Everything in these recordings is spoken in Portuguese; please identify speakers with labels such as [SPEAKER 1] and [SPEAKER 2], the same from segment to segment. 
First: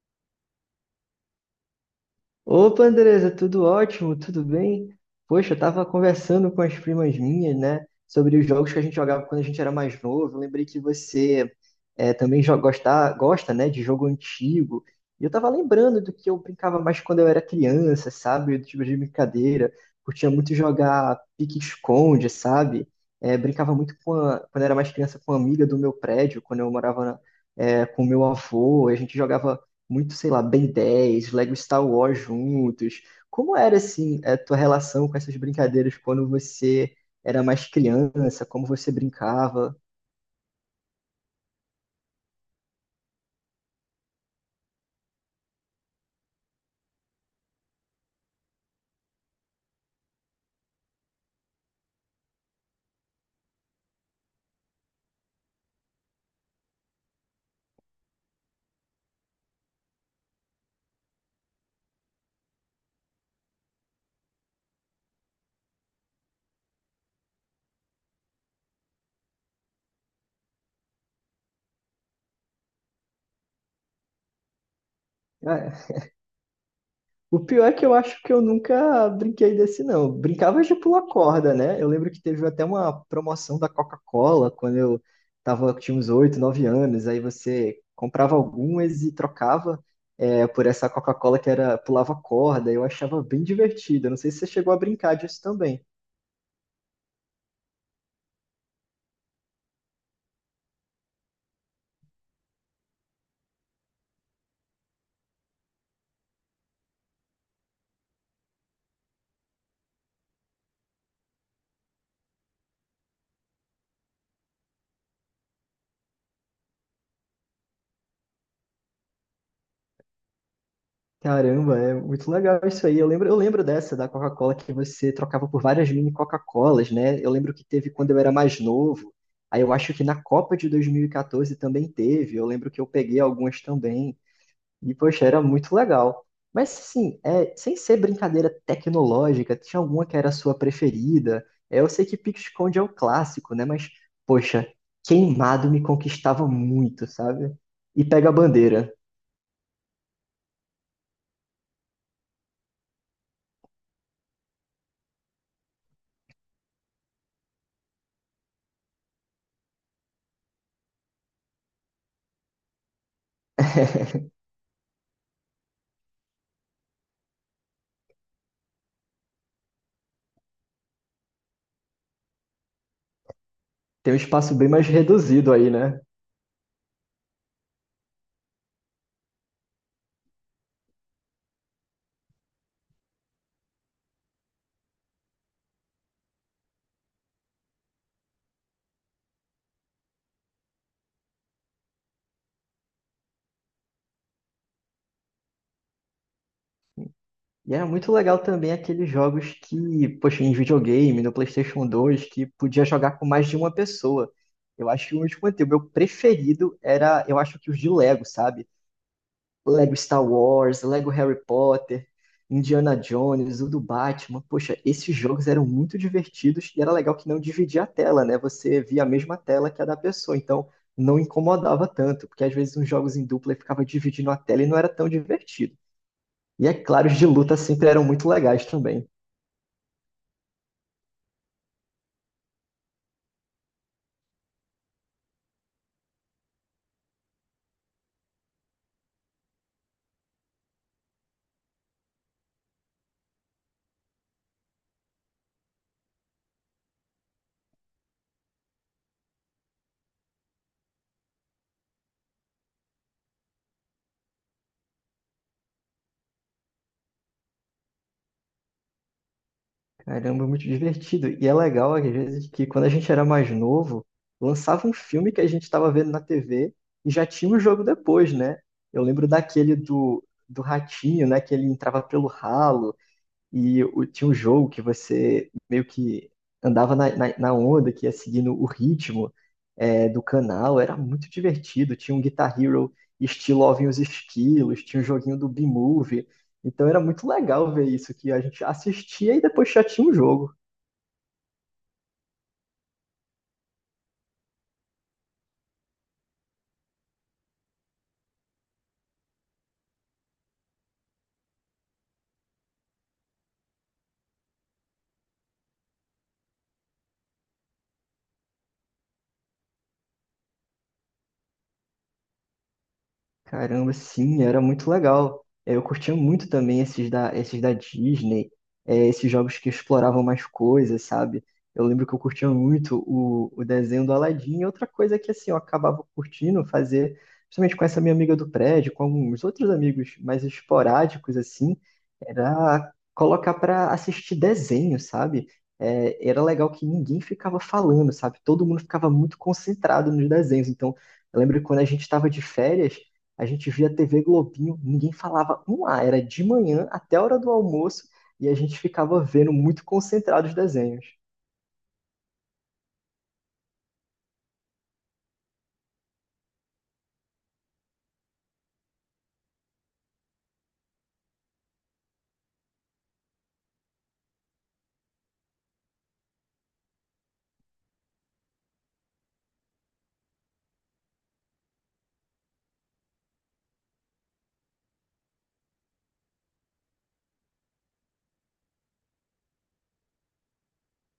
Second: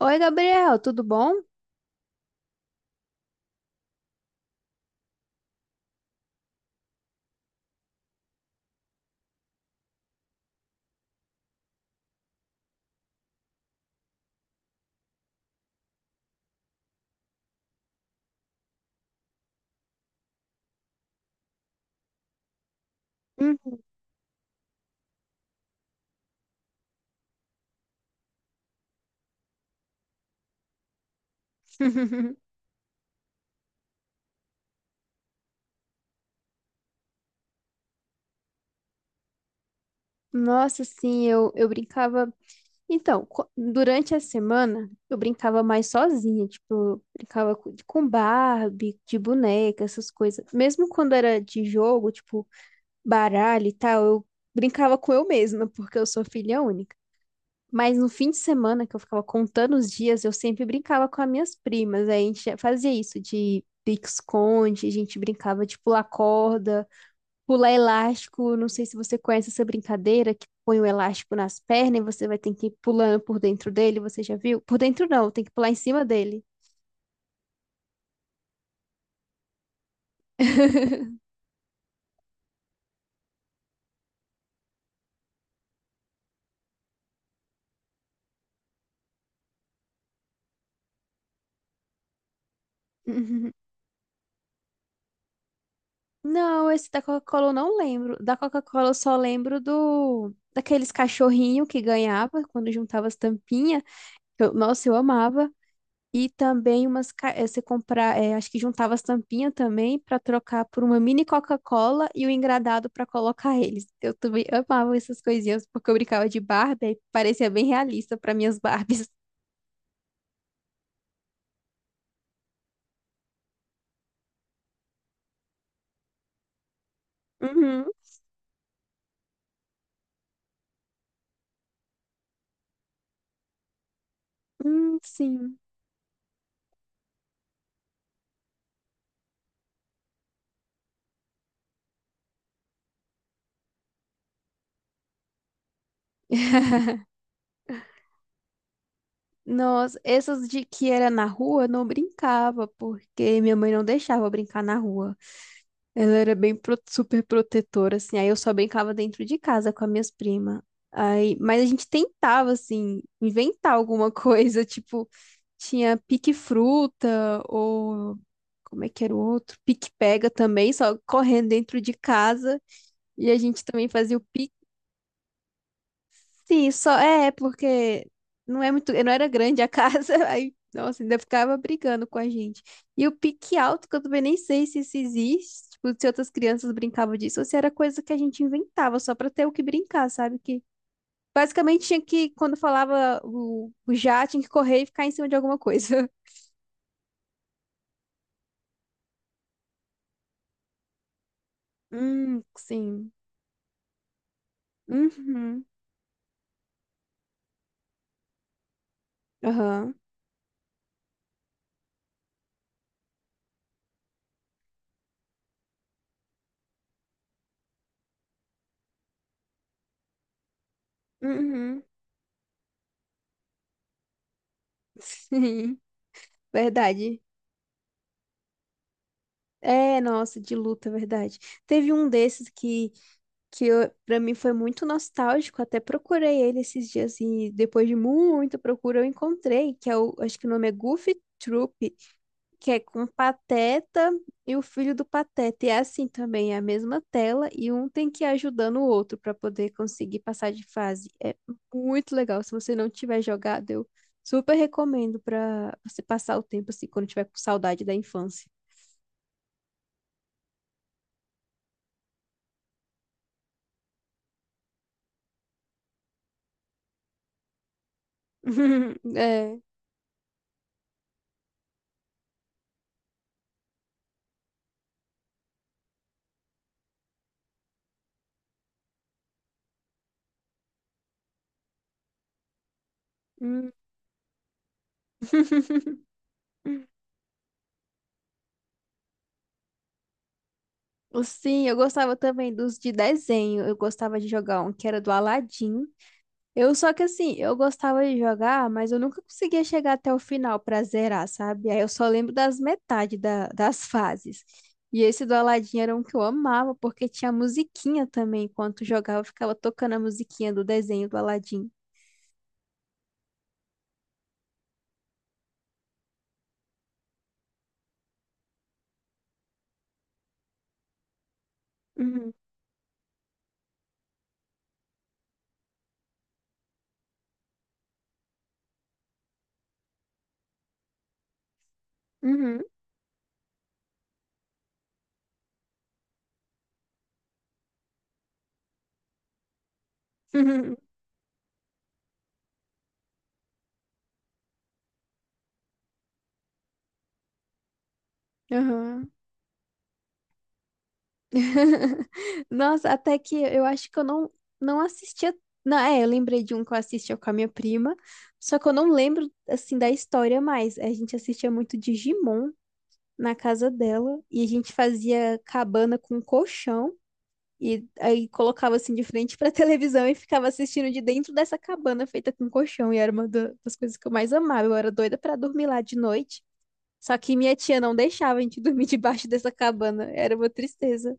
[SPEAKER 1] Oi, Gabriel, tudo bom?
[SPEAKER 2] Opa, Andresa, tudo ótimo, tudo bem? Poxa, eu tava conversando com as primas minhas, né, sobre os jogos que a gente jogava quando a gente era mais novo. Eu lembrei que você também gosta, né, de jogo antigo. E eu tava lembrando do que eu brincava mais quando eu era criança, sabe? Do tipo de brincadeira. Curtia muito jogar pique-esconde, sabe?
[SPEAKER 1] Hum.
[SPEAKER 2] Brincava muito quando eu era mais criança com uma amiga do meu prédio, quando eu morava com meu avô. A gente jogava muito, sei lá, Ben 10 Lego Star Wars juntos. Como era, assim, a tua relação com essas brincadeiras quando você era mais criança? Como você brincava?
[SPEAKER 1] Nossa, sim, eu brincava. Então, durante a semana, eu brincava mais sozinha, tipo, eu brincava com Barbie, de boneca, essas coisas. Mesmo quando era de jogo, tipo, baralho e tal, eu brincava com eu mesma, porque eu sou filha única. Mas no fim de semana, que eu ficava contando os dias, eu sempre brincava com as minhas primas. Aí a gente fazia isso de pique-esconde, a gente brincava de pular corda. Pular elástico, não sei se você conhece essa brincadeira que põe o elástico nas pernas e você vai ter que ir pulando por dentro dele, você já viu? Por dentro não, tem que
[SPEAKER 2] Ah,
[SPEAKER 1] pular em
[SPEAKER 2] é.
[SPEAKER 1] cima dele.
[SPEAKER 2] O pior é que eu acho que eu nunca brinquei desse, não. Eu brincava de pular corda, né? Eu lembro que teve até uma promoção da Coca-Cola quando eu tinha uns 8, 9 anos. Aí você comprava algumas e trocava por essa Coca-Cola que era pulava corda. Eu achava bem
[SPEAKER 1] Uhum.
[SPEAKER 2] divertido. Eu não sei se você chegou a brincar disso também.
[SPEAKER 1] Não, esse da Coca-Cola eu não lembro. Da Coca-Cola eu só lembro do daqueles cachorrinho que ganhava quando juntava as tampinhas. Nossa, eu amava. E também umas. Você comprar. Acho que juntava as tampinhas também para trocar por uma mini Coca-Cola e o engradado para colocar eles. Eu também amava essas coisinhas porque eu brincava de Barbie e parecia bem realista para minhas Barbies.
[SPEAKER 2] Caramba, é muito legal isso aí. Eu lembro dessa da Coca-Cola que você trocava por várias mini Coca-Colas, né? Eu lembro que
[SPEAKER 1] Uhum.
[SPEAKER 2] teve quando eu era mais novo. Aí eu acho que na Copa de 2014 também teve. Eu lembro que eu peguei algumas também. E, poxa, era
[SPEAKER 1] Sim.
[SPEAKER 2] muito legal. Mas, assim, sem ser brincadeira tecnológica, tinha alguma que era a sua preferida? Eu sei que pique-esconde é o clássico, né? Mas, poxa, queimado me conquistava muito, sabe? E pega a bandeira.
[SPEAKER 1] Nossa, essas de que era na rua, eu não brincava porque minha mãe não deixava eu brincar na rua. Ela era bem super protetora, assim. Aí eu só brincava dentro de casa com as minhas primas. Aí, mas a gente tentava, assim, inventar alguma coisa. Tipo, tinha pique-fruta, ou como é que era o outro? Pique-pega também, só correndo dentro de casa. E a gente também
[SPEAKER 2] Tem
[SPEAKER 1] fazia
[SPEAKER 2] um
[SPEAKER 1] o...
[SPEAKER 2] espaço bem mais reduzido aí, né?
[SPEAKER 1] Sim, só é porque não é muito, não era grande a casa, aí, nossa, ainda ficava brigando com a gente. E o pique alto, que eu também nem sei se isso existe, tipo, se outras crianças brincavam disso, ou se era coisa que a gente inventava só pra ter o que brincar, sabe? Que basicamente tinha que, quando falava o já, tinha que correr e ficar em cima de alguma coisa.
[SPEAKER 2] E era muito legal também aqueles jogos que, poxa, em videogame, no PlayStation 2, que podia
[SPEAKER 1] Sim.
[SPEAKER 2] jogar com mais de uma pessoa. Eu acho que o último
[SPEAKER 1] Uhum.
[SPEAKER 2] o meu preferido era, eu acho que os de Lego, sabe?
[SPEAKER 1] Aham.
[SPEAKER 2] Lego Star Wars, Lego Harry Potter, Indiana Jones, o do Batman. Poxa, esses jogos eram muito divertidos e era legal que não dividia a tela, né? Você via a mesma tela que a da pessoa, então não
[SPEAKER 1] Uhum.
[SPEAKER 2] incomodava tanto, porque às vezes uns jogos em dupla ficava dividindo a tela e não era tão divertido.
[SPEAKER 1] Sim,
[SPEAKER 2] E é claro, os
[SPEAKER 1] verdade.
[SPEAKER 2] de luta sempre eram muito legais também.
[SPEAKER 1] É, nossa, de luta, verdade. Teve um desses que eu, pra mim foi muito nostálgico. Até procurei ele esses dias e depois de muita procura eu encontrei, que é o, acho que o nome é Goofy Troop, que é com Pateta e o filho do Pateta. E é assim também, é a mesma tela e um tem que ir ajudando o outro pra poder conseguir passar de fase. É muito legal. Se você não tiver jogado, eu super recomendo pra você passar o tempo assim quando tiver com saudade da infância.
[SPEAKER 2] Caramba, muito divertido. E é legal, às vezes, que quando a gente era mais novo, lançava um filme que a gente estava vendo na TV e já tinha o jogo depois, né? Eu lembro
[SPEAKER 1] É.
[SPEAKER 2] daquele do ratinho, né? Que ele entrava pelo ralo. Tinha um jogo que você meio que andava na onda, que ia seguindo o ritmo do canal. Era muito divertido. Tinha um Guitar Hero estilo
[SPEAKER 1] Hum.
[SPEAKER 2] Ovem os Esquilos, tinha um joguinho do B-Movie. Então era muito legal ver isso, que a gente assistia e depois já tinha um jogo.
[SPEAKER 1] Sim, eu gostava também dos de desenho. Eu gostava de jogar um que era do Aladdin. Eu só que assim, eu gostava de jogar, mas eu nunca conseguia chegar até o final pra zerar, sabe? Aí eu só lembro das metade da, das fases. E esse do Aladdin era um que eu amava, porque tinha musiquinha também. Enquanto jogava, eu ficava tocando a musiquinha do desenho do Aladdin.
[SPEAKER 2] Caramba, sim, era muito legal. Eu curtia muito também esses da Disney, esses jogos que exploravam mais coisas, sabe? Eu lembro que eu
[SPEAKER 1] Uhum,
[SPEAKER 2] curtia muito o desenho do Aladdin. E outra coisa que assim, eu acabava curtindo fazer, principalmente com essa minha amiga do prédio, com alguns outros amigos mais esporádicos, assim,
[SPEAKER 1] uhum,
[SPEAKER 2] era colocar para assistir desenho, sabe? Era legal que ninguém ficava falando, sabe? Todo mundo ficava muito concentrado nos desenhos.
[SPEAKER 1] uhum,
[SPEAKER 2] Então, eu lembro que quando a gente estava de férias, a gente via TV Globinho, ninguém falava um A, era de manhã até a hora do almoço e a gente
[SPEAKER 1] uhum.
[SPEAKER 2] ficava vendo muito concentrado os desenhos.
[SPEAKER 1] Nossa, até que eu acho que eu não, não assistia. Não, é, eu lembrei de um que eu assistia com a minha prima, só que eu não lembro, assim, da história mais. A gente assistia muito Digimon na casa dela e a gente fazia cabana com um colchão e aí colocava, assim, de frente pra televisão e ficava assistindo de dentro dessa cabana feita com colchão e era uma das coisas que eu mais amava. Eu era doida pra dormir lá de noite, só que minha tia não deixava a gente dormir debaixo dessa cabana. Era uma tristeza.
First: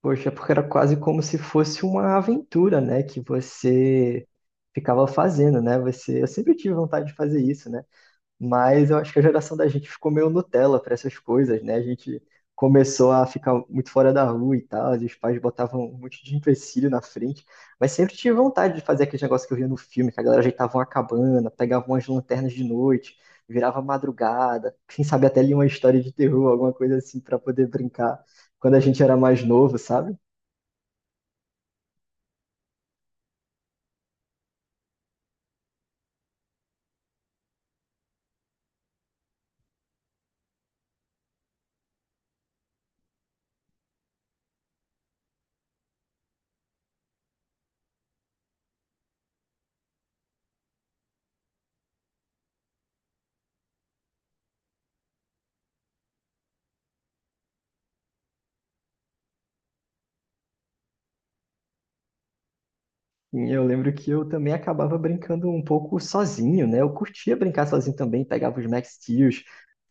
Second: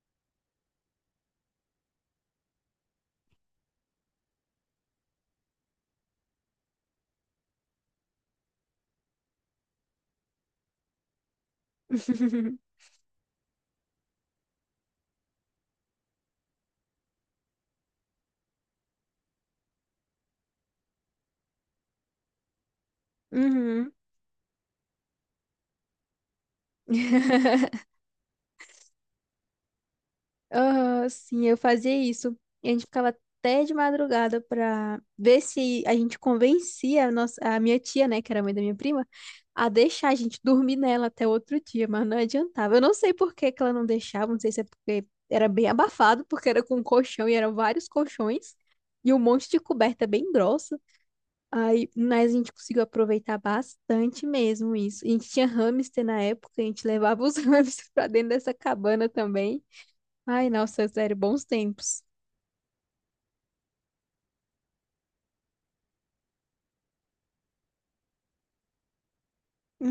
[SPEAKER 2] Poxa, porque era quase como se fosse uma aventura, né, que você ficava fazendo, né? Eu sempre tive vontade de fazer isso, né? Mas eu acho que a geração da gente ficou meio Nutella para essas coisas, né? A gente começou a ficar muito fora da rua e tal, e os pais botavam um monte de empecilho na frente, mas sempre tive vontade de fazer aquele negócio que eu via no filme, que a galera ajeitava uma cabana, pegava umas lanternas de noite, virava
[SPEAKER 1] Uhum.
[SPEAKER 2] madrugada, quem sabe até lia uma história de terror, alguma coisa assim, para poder brincar quando a gente era mais novo, sabe?
[SPEAKER 1] Ah, sim, eu fazia isso. E a gente ficava até de madrugada pra ver se a gente convencia a, nossa, a minha tia, né, que era mãe da minha prima, a deixar a gente dormir nela até outro dia, mas não adiantava. Eu não sei por que que ela não deixava, não sei se é porque era bem abafado, porque era com colchão e eram vários colchões e um monte de coberta bem grossa. Aí, mas a gente conseguiu aproveitar bastante mesmo isso. A gente tinha hamster na época, a gente levava os hamsters pra dentro dessa cabana também. Ai, nossa, sério, bons tempos.
[SPEAKER 2] E eu lembro que eu também acabava brincando um pouco sozinho, né? Eu curtia brincar sozinho também, pegava os Max Steel,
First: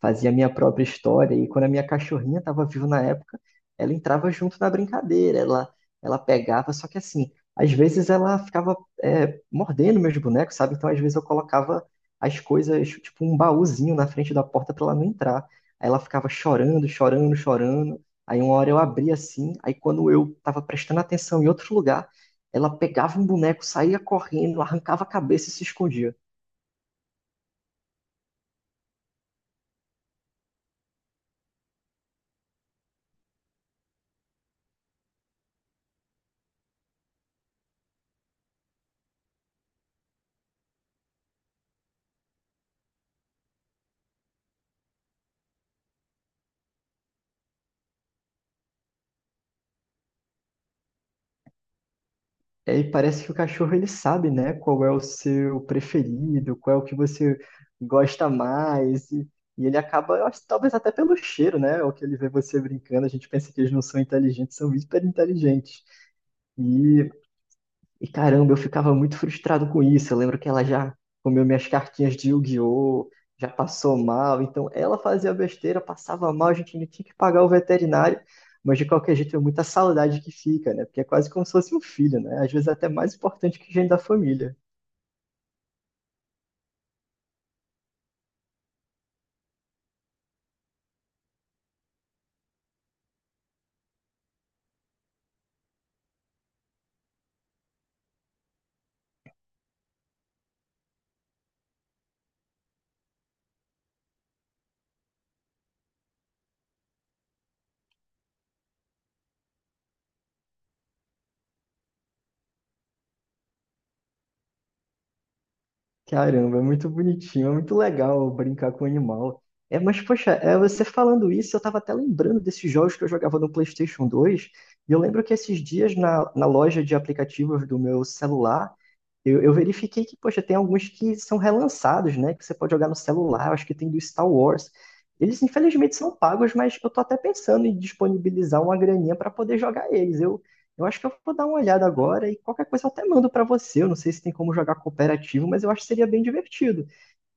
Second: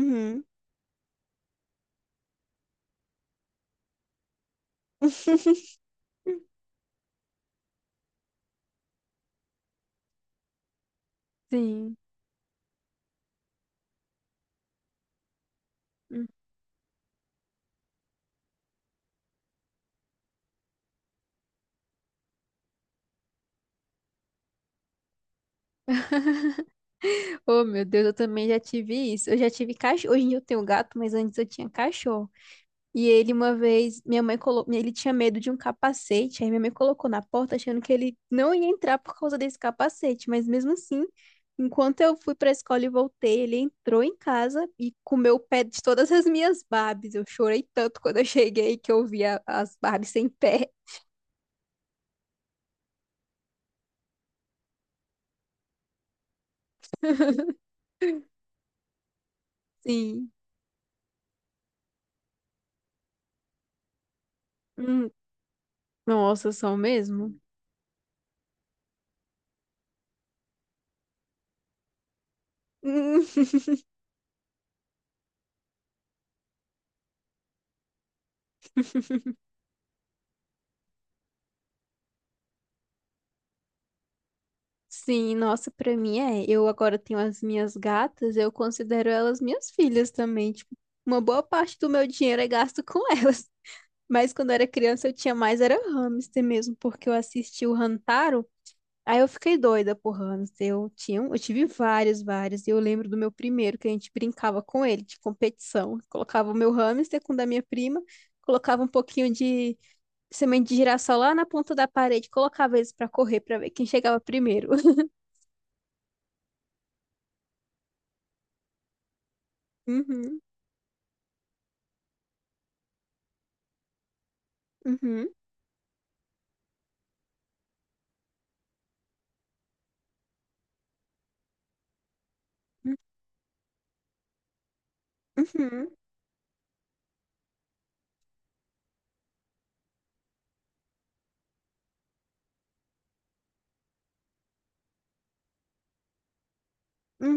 [SPEAKER 2] fazia a minha própria história. E quando a minha cachorrinha estava viva na época, ela entrava junto na brincadeira, ela pegava. Só que assim, às vezes ela ficava mordendo meus bonecos, sabe? Então às vezes eu colocava
[SPEAKER 1] Sim.
[SPEAKER 2] as coisas, tipo um baúzinho na frente da porta para ela não entrar. Aí ela ficava chorando, chorando, chorando. Aí uma hora eu abria assim, aí quando eu estava prestando atenção em outro lugar, ela pegava um boneco, saía correndo, arrancava a cabeça e se escondia.
[SPEAKER 1] Oh, meu Deus, eu também já tive isso. Eu já tive cachorro. Hoje em dia eu tenho gato, mas antes eu tinha cachorro. E ele uma vez, minha mãe colocou, ele tinha medo de um capacete, aí minha mãe colocou na porta achando que ele não ia entrar por causa desse capacete, mas mesmo assim, enquanto eu fui para a escola e voltei, ele entrou em casa e comeu o pé de todas as minhas Barbies. Eu chorei tanto quando eu cheguei que eu vi as Barbies sem pé.
[SPEAKER 2] E aí parece que o cachorro ele sabe, né, qual é o seu preferido, qual é o que você gosta mais. E ele acaba, eu
[SPEAKER 1] Sim.
[SPEAKER 2] acho, talvez até pelo cheiro, né? O que ele vê você brincando, a gente pensa que eles não são inteligentes, são hiper
[SPEAKER 1] Hum,
[SPEAKER 2] inteligentes.
[SPEAKER 1] nossa, são
[SPEAKER 2] E
[SPEAKER 1] mesmo?
[SPEAKER 2] E caramba, eu ficava muito frustrado com isso. Eu lembro que ela já comeu minhas cartinhas de Yu-Gi-Oh!
[SPEAKER 1] Hum,
[SPEAKER 2] Já passou mal, então ela fazia besteira, passava mal, a gente ainda tinha que pagar o veterinário, mas de qualquer jeito é muita saudade que fica, né? Porque é quase como se fosse um filho, né? Às vezes é até mais importante que gente da família.
[SPEAKER 1] Sim, nossa, pra mim é. Eu agora tenho as minhas gatas, eu considero elas minhas filhas também. Tipo, uma boa parte do meu dinheiro é gasto com elas. Mas quando eu era criança eu tinha mais era hamster mesmo, porque eu assisti o Hantaro, aí eu fiquei doida por hamster. Eu tinha, eu tive vários, vários. E eu lembro do meu primeiro, que a gente brincava com ele de competição. Colocava o meu hamster com o da minha prima, colocava um pouquinho de semente de girassol lá na ponta da parede, colocava eles pra correr pra ver quem chegava primeiro.
[SPEAKER 2] Caramba, é muito bonitinho, é muito legal brincar com o animal. É, mas, poxa,
[SPEAKER 1] Uhum.
[SPEAKER 2] você falando isso, eu tava até lembrando desses jogos que eu jogava no PlayStation 2. E eu lembro
[SPEAKER 1] Uhum,
[SPEAKER 2] que esses dias, na loja de aplicativos do meu celular, eu verifiquei que, poxa, tem alguns que são relançados, né? Que você pode jogar no celular, eu acho que tem do Star Wars. Eles,
[SPEAKER 1] uhum,
[SPEAKER 2] infelizmente, são pagos, mas eu tô até pensando em disponibilizar uma graninha para poder jogar eles. Eu acho que eu vou dar uma olhada agora e qualquer coisa eu até mando pra você. Eu não sei se tem como jogar cooperativo, mas eu acho que seria bem divertido.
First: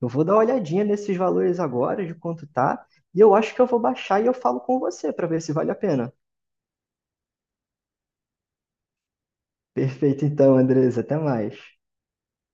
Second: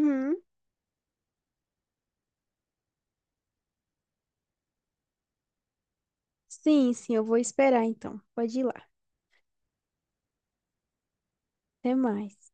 [SPEAKER 2] Eu vou dar uma olhadinha nesses valores agora, de quanto tá, e eu acho que eu vou baixar e eu falo com você pra ver se vale a pena.
[SPEAKER 1] Sim, sim, eu vou esperar então. Pode ir lá.
[SPEAKER 2] Perfeito, então, Andres, até mais.
[SPEAKER 1] Até mais.